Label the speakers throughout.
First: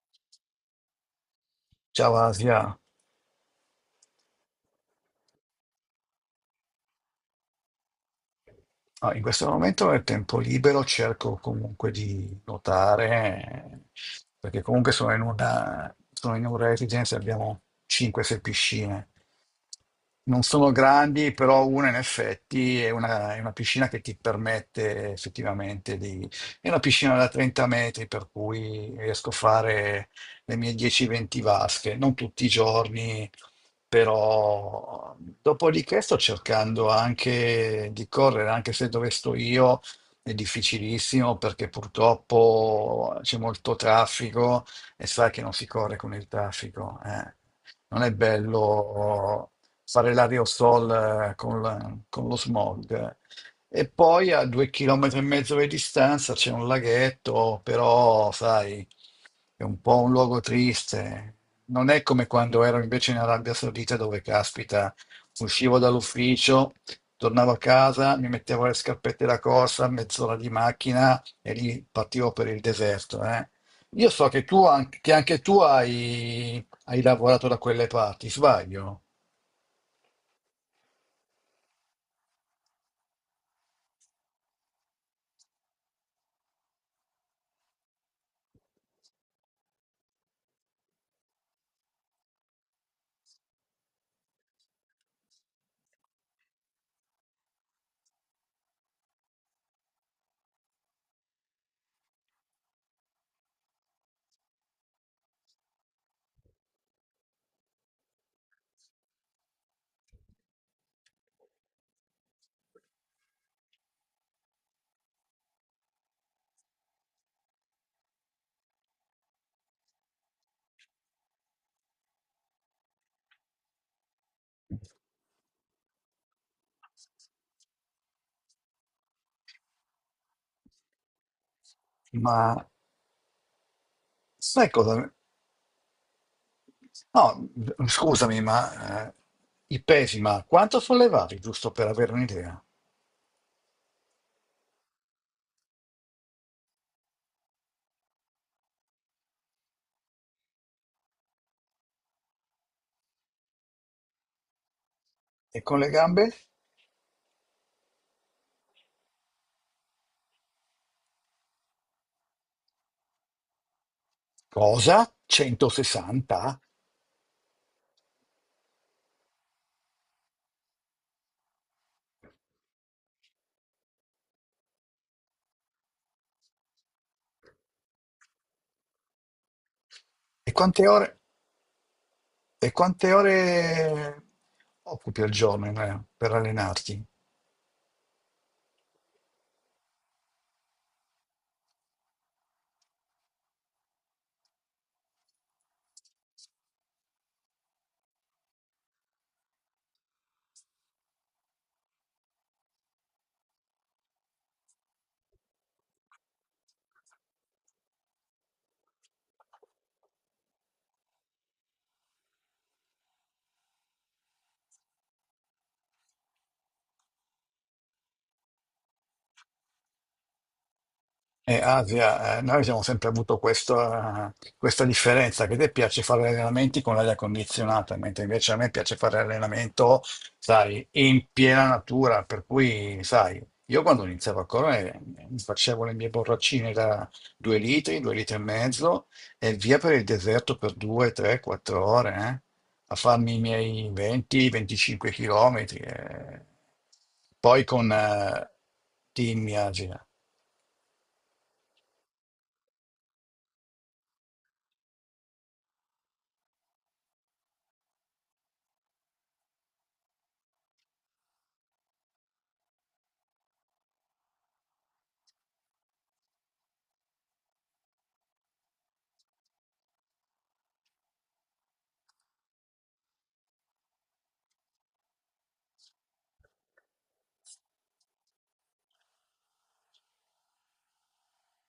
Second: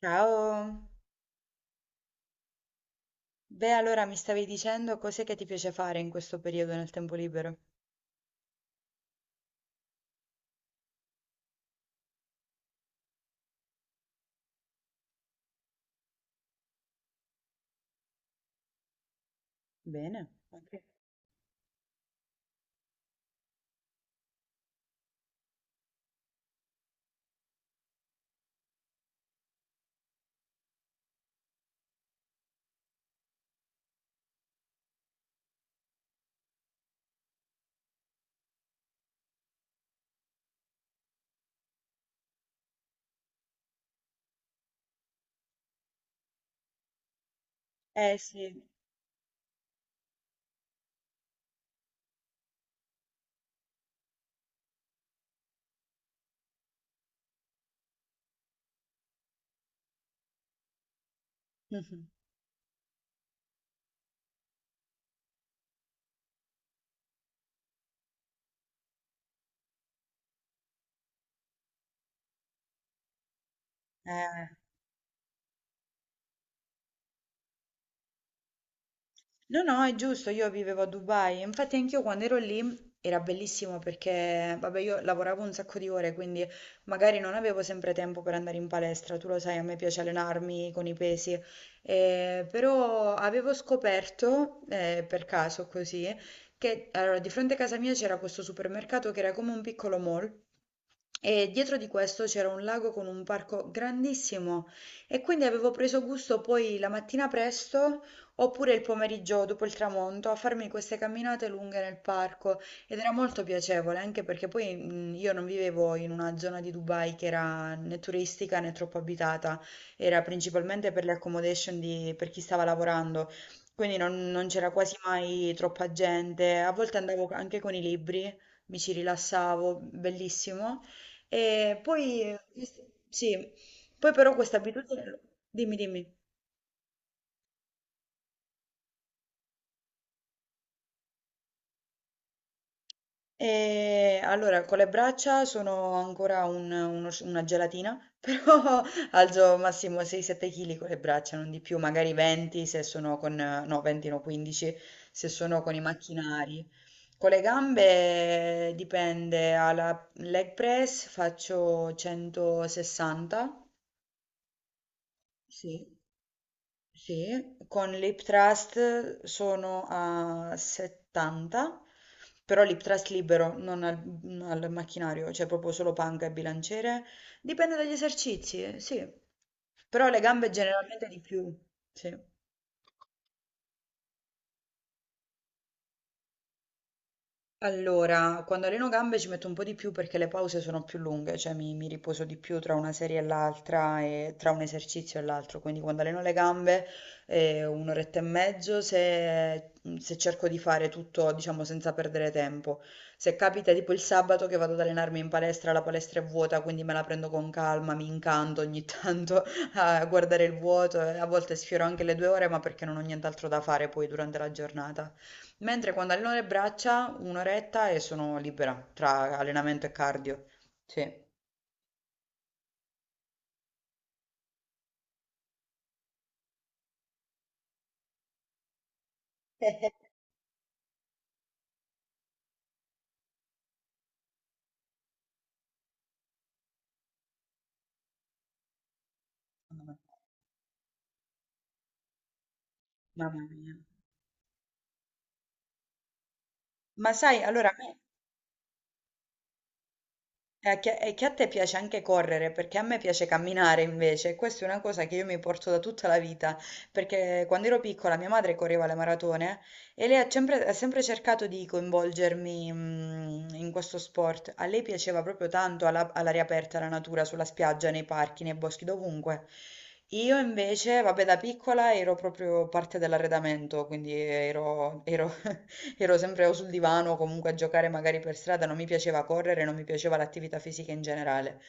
Speaker 1: Ciao.
Speaker 2: Ciao, Asia.
Speaker 1: Beh, allora mi stavi dicendo cos'è che ti piace fare in questo periodo nel tempo libero?
Speaker 2: Ah, in questo momento nel tempo libero cerco comunque di nuotare, perché comunque sono in una residenza, abbiamo 5-6 piscine.
Speaker 1: Bene,
Speaker 2: Non sono
Speaker 1: anche.
Speaker 2: grandi, però una in effetti è una piscina che ti permette effettivamente di. È una piscina da 30 metri, per cui riesco a fare le mie 10-20 vasche, non tutti i giorni, però dopodiché sto cercando anche di correre, anche se dove sto io è difficilissimo perché purtroppo c'è molto traffico e sai che non si corre con il traffico, eh. Non è
Speaker 1: Eh sì.
Speaker 2: bello fare l'aerosol con lo smog, eh. E poi a 2 chilometri e mezzo di distanza c'è un laghetto, però sai, è un po' un luogo triste. Non è come quando ero invece in Arabia Saudita dove, caspita, uscivo dall'ufficio, tornavo a casa, mi mettevo le scarpette da corsa, mezz'ora di macchina e lì partivo per il deserto, eh. Io so che
Speaker 1: Eh,
Speaker 2: tu, an- che anche tu hai lavorato da quelle parti, sbaglio?
Speaker 1: no, no, è giusto, io vivevo a Dubai. Infatti anch'io quando ero lì era bellissimo perché, vabbè, io lavoravo un sacco di ore, quindi magari non avevo sempre tempo per andare in palestra. Tu lo sai, a me piace allenarmi con i pesi, però avevo scoperto, per caso così, che allora, di fronte a casa mia c'era questo supermercato che era come un piccolo mall. E dietro di questo c'era un lago con un parco grandissimo, e quindi avevo preso gusto poi la mattina presto oppure il pomeriggio dopo il tramonto a farmi queste camminate lunghe nel parco, ed era molto piacevole, anche perché poi io non vivevo in una zona di Dubai che era né turistica né troppo abitata, era principalmente per le accommodation di- per chi stava lavorando, quindi non c'era quasi mai troppa gente, a volte andavo anche con i libri, mi ci rilassavo, bellissimo. E poi,
Speaker 2: Ma
Speaker 1: sì, poi però questa
Speaker 2: sai cosa?
Speaker 1: abitudine, dimmi, dimmi.
Speaker 2: No, scusami, ma i pesi, ma quanto sollevavi, giusto per avere un'idea?
Speaker 1: E allora, con le braccia sono ancora un- uno sci- una gelatina, però alzo massimo 6-7 kg con le braccia, non di più, magari 20 se sono con, no, 20 no, 15 se sono
Speaker 2: E
Speaker 1: con
Speaker 2: con
Speaker 1: i
Speaker 2: le gambe?
Speaker 1: macchinari. Con le gambe dipende, alla leg press faccio 160,
Speaker 2: Cosa?
Speaker 1: sì.
Speaker 2: 160?
Speaker 1: Sì, con l'Iptrust sono a 70, però l'Iptrust libero, non al, al macchinario, cioè proprio solo panca e bilanciere. Dipende dagli esercizi, sì. Però le gambe
Speaker 2: E quante
Speaker 1: generalmente
Speaker 2: ore,
Speaker 1: di più, sì.
Speaker 2: e quante ore occupi al giorno, per allenarti?
Speaker 1: Allora, quando alleno gambe ci metto un po' di più perché le pause sono più lunghe, cioè mi riposo di più tra una serie e l'altra e tra un esercizio e l'altro, quindi quando alleno le gambe un'oretta e mezzo se, se cerco di fare tutto, diciamo, senza perdere tempo. Se capita tipo il sabato che vado ad allenarmi in palestra, la palestra è vuota, quindi me la prendo con calma, mi incanto ogni tanto a guardare il vuoto, e a volte sfioro anche le 2 ore, ma perché non ho nient'altro da fare poi durante la giornata. Mentre quando alleno le braccia, un'oretta e sono libera tra allenamento e cardio. Sì.
Speaker 2: Asia, noi abbiamo sempre avuto questa differenza che a te piace fare allenamenti con l'aria condizionata, mentre invece a me piace fare allenamento, sai, in piena natura, per cui, sai, io quando iniziavo a correre, mi facevo le mie borraccine da 2 litri, 2 litri e mezzo e via
Speaker 1: Secondo
Speaker 2: per
Speaker 1: me.
Speaker 2: il deserto per 2, 3, 4 ore, a farmi i
Speaker 1: Mamma mia.
Speaker 2: miei 20-25 chilometri, eh.
Speaker 1: Ma sai,
Speaker 2: poi
Speaker 1: allora a me.
Speaker 2: con Team Asia.
Speaker 1: E che a te piace anche correre, perché a me piace camminare invece. Questa è una cosa che io mi porto da tutta la vita, perché quando ero piccola mia madre correva le maratone e lei ha sempre cercato di coinvolgermi, in questo sport. A lei piaceva proprio tanto alla- all'aria aperta, la natura, sulla spiaggia, nei parchi, nei boschi, dovunque. Io invece, vabbè, da piccola ero proprio parte dell'arredamento, quindi ero sempre o sul divano o comunque a giocare magari per strada, non mi piaceva correre, non mi piaceva l'attività fisica in generale.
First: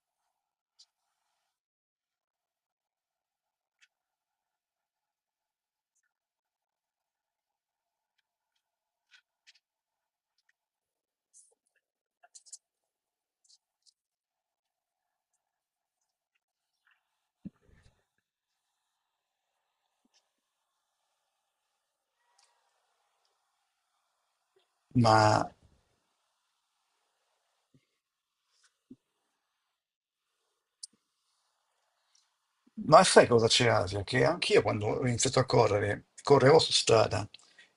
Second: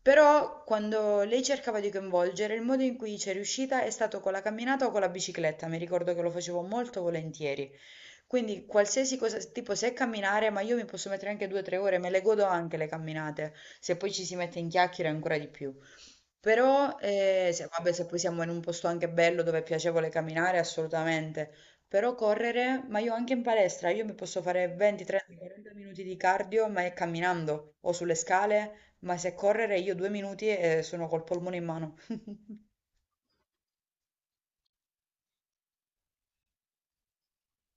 Speaker 1: Però quando lei cercava di coinvolgere, il modo in cui ci è riuscita è stato con la camminata o con la bicicletta, mi ricordo che lo facevo molto volentieri. Quindi qualsiasi cosa, tipo se è camminare, ma io mi posso mettere anche 2 o 3 ore, me le godo anche le camminate, se poi ci si mette in chiacchiere ancora di più. Però, se, vabbè, se poi siamo in un posto anche bello dove è piacevole camminare, assolutamente. Però correre, ma io anche in palestra, io mi posso fare 20, 30,
Speaker 2: Ma
Speaker 1: 40 minuti di cardio, ma è camminando o sulle scale, ma se correre io 2 minuti e sono col polmone in mano.
Speaker 2: Ma sai cosa c'è, Asia? Che anch'io quando ho iniziato a correre, correvo su strada.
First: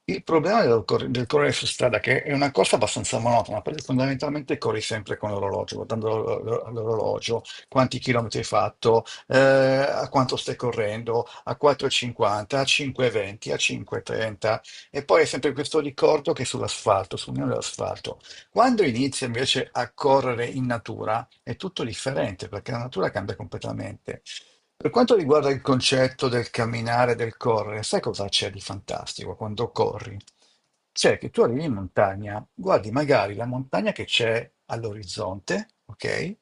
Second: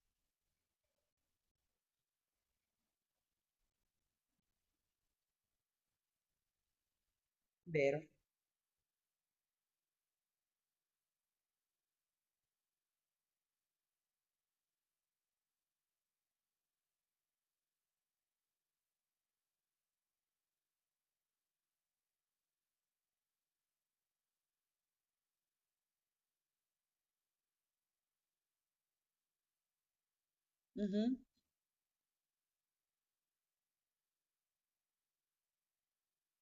Speaker 2: Il problema del correre su strada, che è una corsa abbastanza monotona, perché fondamentalmente corri sempre con l'orologio, guardando l'orologio, quanti
Speaker 1: Vero.
Speaker 2: chilometri hai fatto, a quanto stai correndo, a 4,50, a 5,20, a 5,30, e trenta, e poi è sempre questo ricordo che è sull'asfalto, sul mio dell'asfalto. Quando inizi invece a correre in natura è tutto differente perché la natura cambia completamente. Per quanto riguarda il concetto del camminare, del correre, sai cosa c'è di fantastico quando corri?
Speaker 1: Mhm.
Speaker 2: C'è che tu arrivi in montagna, guardi magari la montagna che c'è all'orizzonte, ok?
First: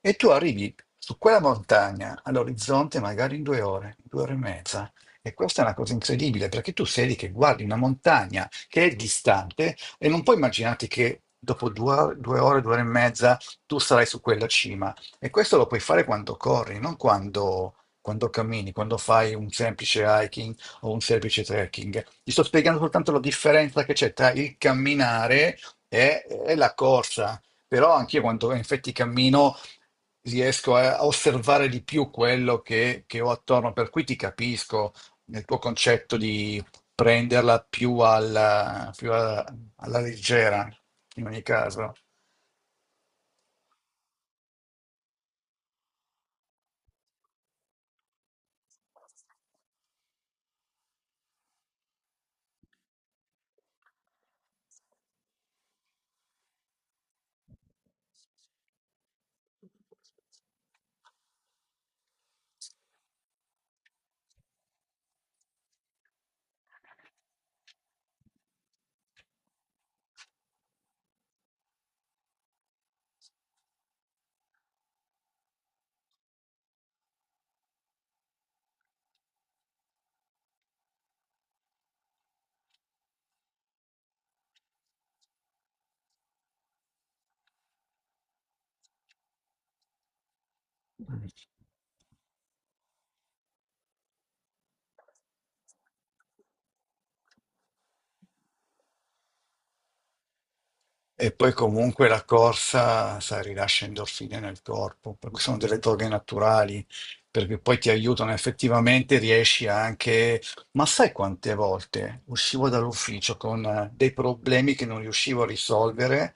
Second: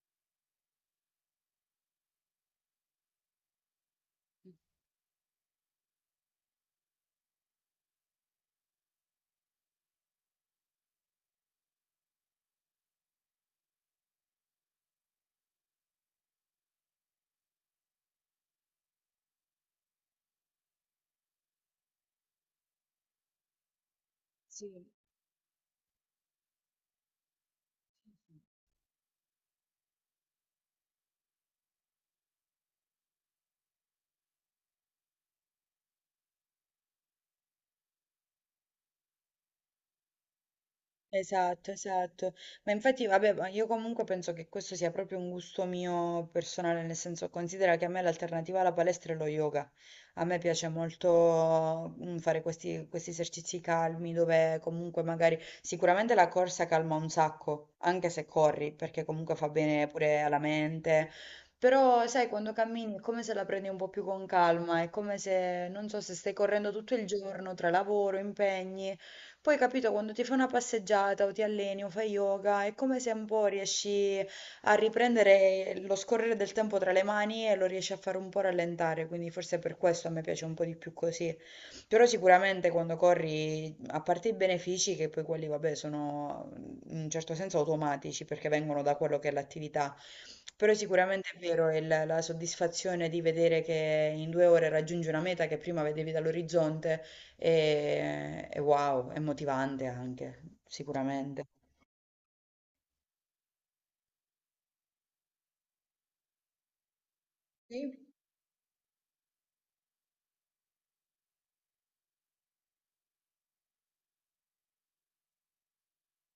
Speaker 2: E tu arrivi su quella montagna all'orizzonte magari in 2 ore, 2 ore e mezza. E questa è una cosa incredibile perché tu sei lì che guardi una montagna che è distante e non puoi immaginarti che dopo due ore, 2 ore e mezza tu sarai su quella cima. E questo lo puoi fare quando corri, non quando cammini, quando fai un semplice hiking o un semplice trekking. Ti sto spiegando soltanto la differenza che c'è tra il
Speaker 1: Sì.
Speaker 2: camminare e la corsa. Però anche io quando in effetti cammino riesco a osservare di più quello che ho attorno, per cui ti capisco nel tuo concetto di prenderla più alla leggera, in ogni
Speaker 1: Esatto,
Speaker 2: caso.
Speaker 1: esatto. Ma infatti, vabbè, ma io comunque penso che questo sia proprio un gusto mio personale, nel senso considera che a me l'alternativa alla palestra è lo yoga. A me piace molto, fare questi esercizi calmi dove comunque magari sicuramente la corsa calma un sacco, anche se corri, perché comunque fa bene pure alla mente. Però, sai, quando cammini è come se la prendi un po' più con calma, è come se, non so, se stai correndo tutto il giorno tra lavoro, impegni. Poi capito, quando ti fai una passeggiata o ti alleni o fai yoga, è come se un po' riesci a riprendere lo scorrere del tempo tra le mani e lo riesci a fare un po' rallentare, quindi forse per questo a me piace un po' di più così. Però sicuramente quando corri, a parte i benefici, che poi quelli, vabbè, sono in un certo senso automatici perché vengono da quello che è l'attività, però sicuramente è vero la soddisfazione di vedere che in 2 ore raggiungi una meta che prima vedevi dall'orizzonte è wow, è motivante anche,
Speaker 2: E
Speaker 1: sicuramente.
Speaker 2: poi comunque la corsa, sai, rilascia endorfine nel corpo, perché sono delle droghe naturali, perché poi
Speaker 1: Sì,
Speaker 2: ti aiutano effettivamente, riesci anche. Ma sai quante volte uscivo dall'ufficio con dei problemi che non riuscivo a risolvere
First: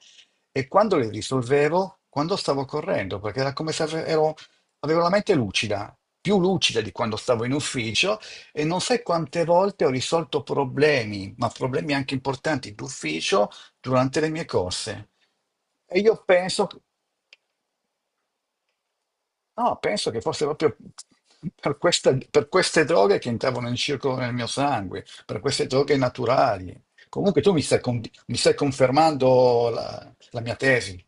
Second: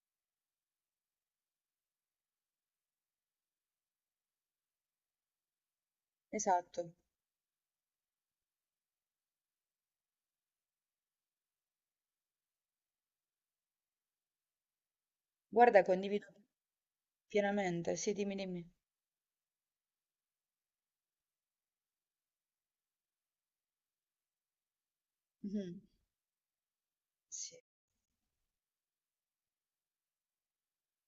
Speaker 2: e quando li risolvevo, quando stavo correndo, perché era come se avevo la mente lucida, più lucida di
Speaker 1: esatto.
Speaker 2: quando stavo in ufficio e non sai quante volte ho risolto problemi, ma problemi anche importanti d'ufficio durante le mie corse.
Speaker 1: Guarda,
Speaker 2: E io
Speaker 1: condivido
Speaker 2: penso,
Speaker 1: pienamente. Sì, dimmi, dimmi.
Speaker 2: no, penso che fosse proprio per queste droghe che entravano in circolo nel mio sangue, per queste
Speaker 1: Mhm.
Speaker 2: droghe naturali. Comunque tu
Speaker 1: Sì.
Speaker 2: mi stai confermando la mia tesi.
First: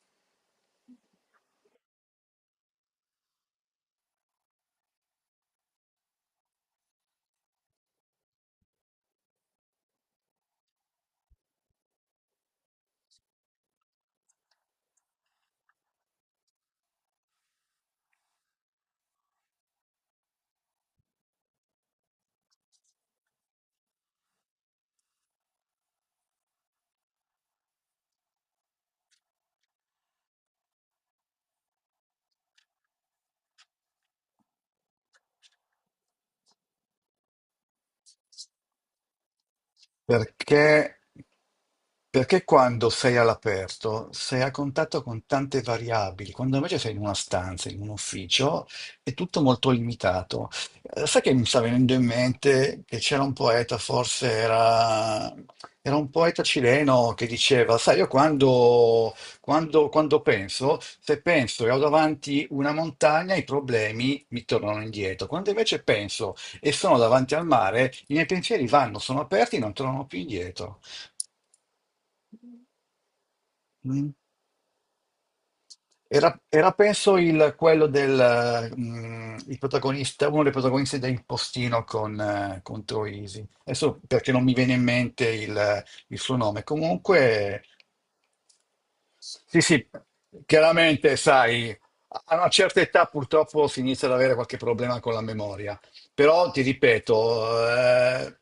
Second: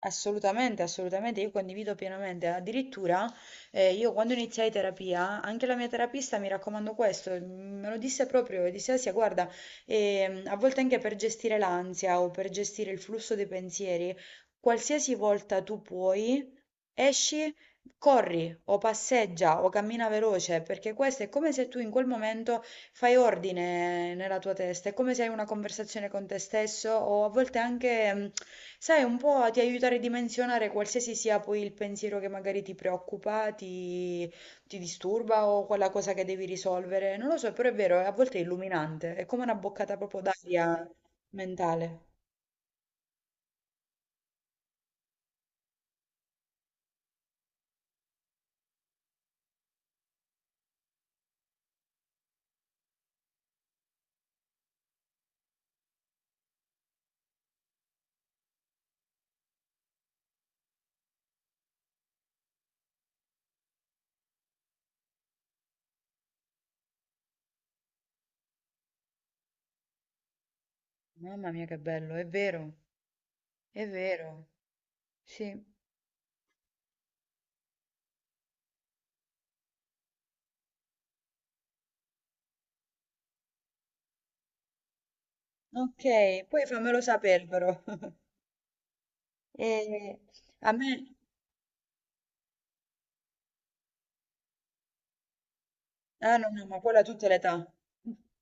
Speaker 1: Assolutamente, assolutamente, io condivido pienamente. Addirittura, io quando iniziai terapia, anche la mia terapista mi raccomandò questo, me lo disse proprio, disse Asia, guarda, a volte anche per gestire l'ansia o per gestire il flusso dei pensieri, qualsiasi volta tu puoi, esci, corri o passeggia o cammina veloce, perché questo è come se tu in quel momento fai ordine nella tua testa, è come se hai una conversazione con te stesso o a volte anche, sai, un po' ti aiuta a ridimensionare qualsiasi sia poi il pensiero che magari ti preoccupa, ti disturba o quella cosa che devi risolvere. Non lo so, però è vero, a volte è illuminante, è come una boccata proprio
Speaker 2: Perché,
Speaker 1: d'aria mentale.
Speaker 2: perché quando sei all'aperto sei a contatto con tante variabili, quando invece sei in una stanza, in un ufficio, è tutto molto limitato. Sai che mi sta venendo in mente che c'era un poeta, era un poeta cileno che diceva, sai, io quando penso, se penso e ho davanti una montagna, i problemi mi tornano indietro. Quando invece penso e sono davanti al mare, i miei pensieri vanno, sono aperti, non tornano più indietro.
Speaker 1: Mamma mia, che bello, è
Speaker 2: Mm.
Speaker 1: vero, sì.
Speaker 2: Penso quello del il protagonista, uno dei protagonisti del postino con Troisi. Adesso perché non mi viene in mente il,
Speaker 1: Ok,
Speaker 2: il suo nome.
Speaker 1: poi fammelo sapere
Speaker 2: Comunque
Speaker 1: però.
Speaker 2: sì, sì,
Speaker 1: E a me...
Speaker 2: chiaramente, sai, a una certa età purtroppo si inizia ad avere qualche problema con la memoria,
Speaker 1: Ah no,
Speaker 2: però ti
Speaker 1: no, ma quella a tutte le età.
Speaker 2: ripeto,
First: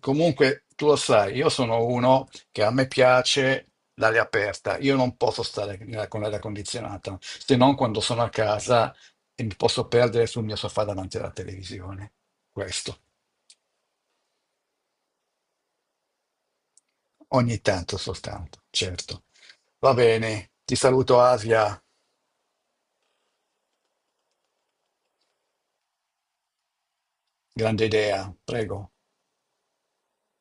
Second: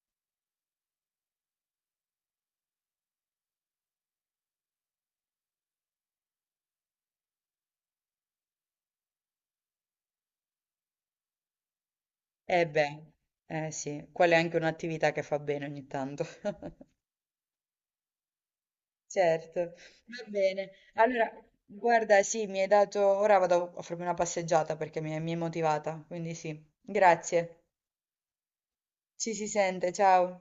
Speaker 2: comunque tu lo sai, io sono uno che a me piace l'aria aperta, io non posso stare con l'aria condizionata, se non quando sono a casa e mi posso perdere sul mio sofà davanti alla televisione.
Speaker 1: Eh
Speaker 2: Questo,
Speaker 1: beh, eh sì, quella è anche un'attività che fa bene ogni tanto.
Speaker 2: ogni tanto soltanto, certo.
Speaker 1: Certo,
Speaker 2: Va
Speaker 1: va
Speaker 2: bene,
Speaker 1: bene.
Speaker 2: ti saluto,
Speaker 1: Allora,
Speaker 2: Asia,
Speaker 1: guarda, sì, mi hai dato... Ora vado a farmi una passeggiata perché mi hai motivata, quindi sì. Grazie.
Speaker 2: grande idea, prego.
Speaker 1: Ci si sente, ciao.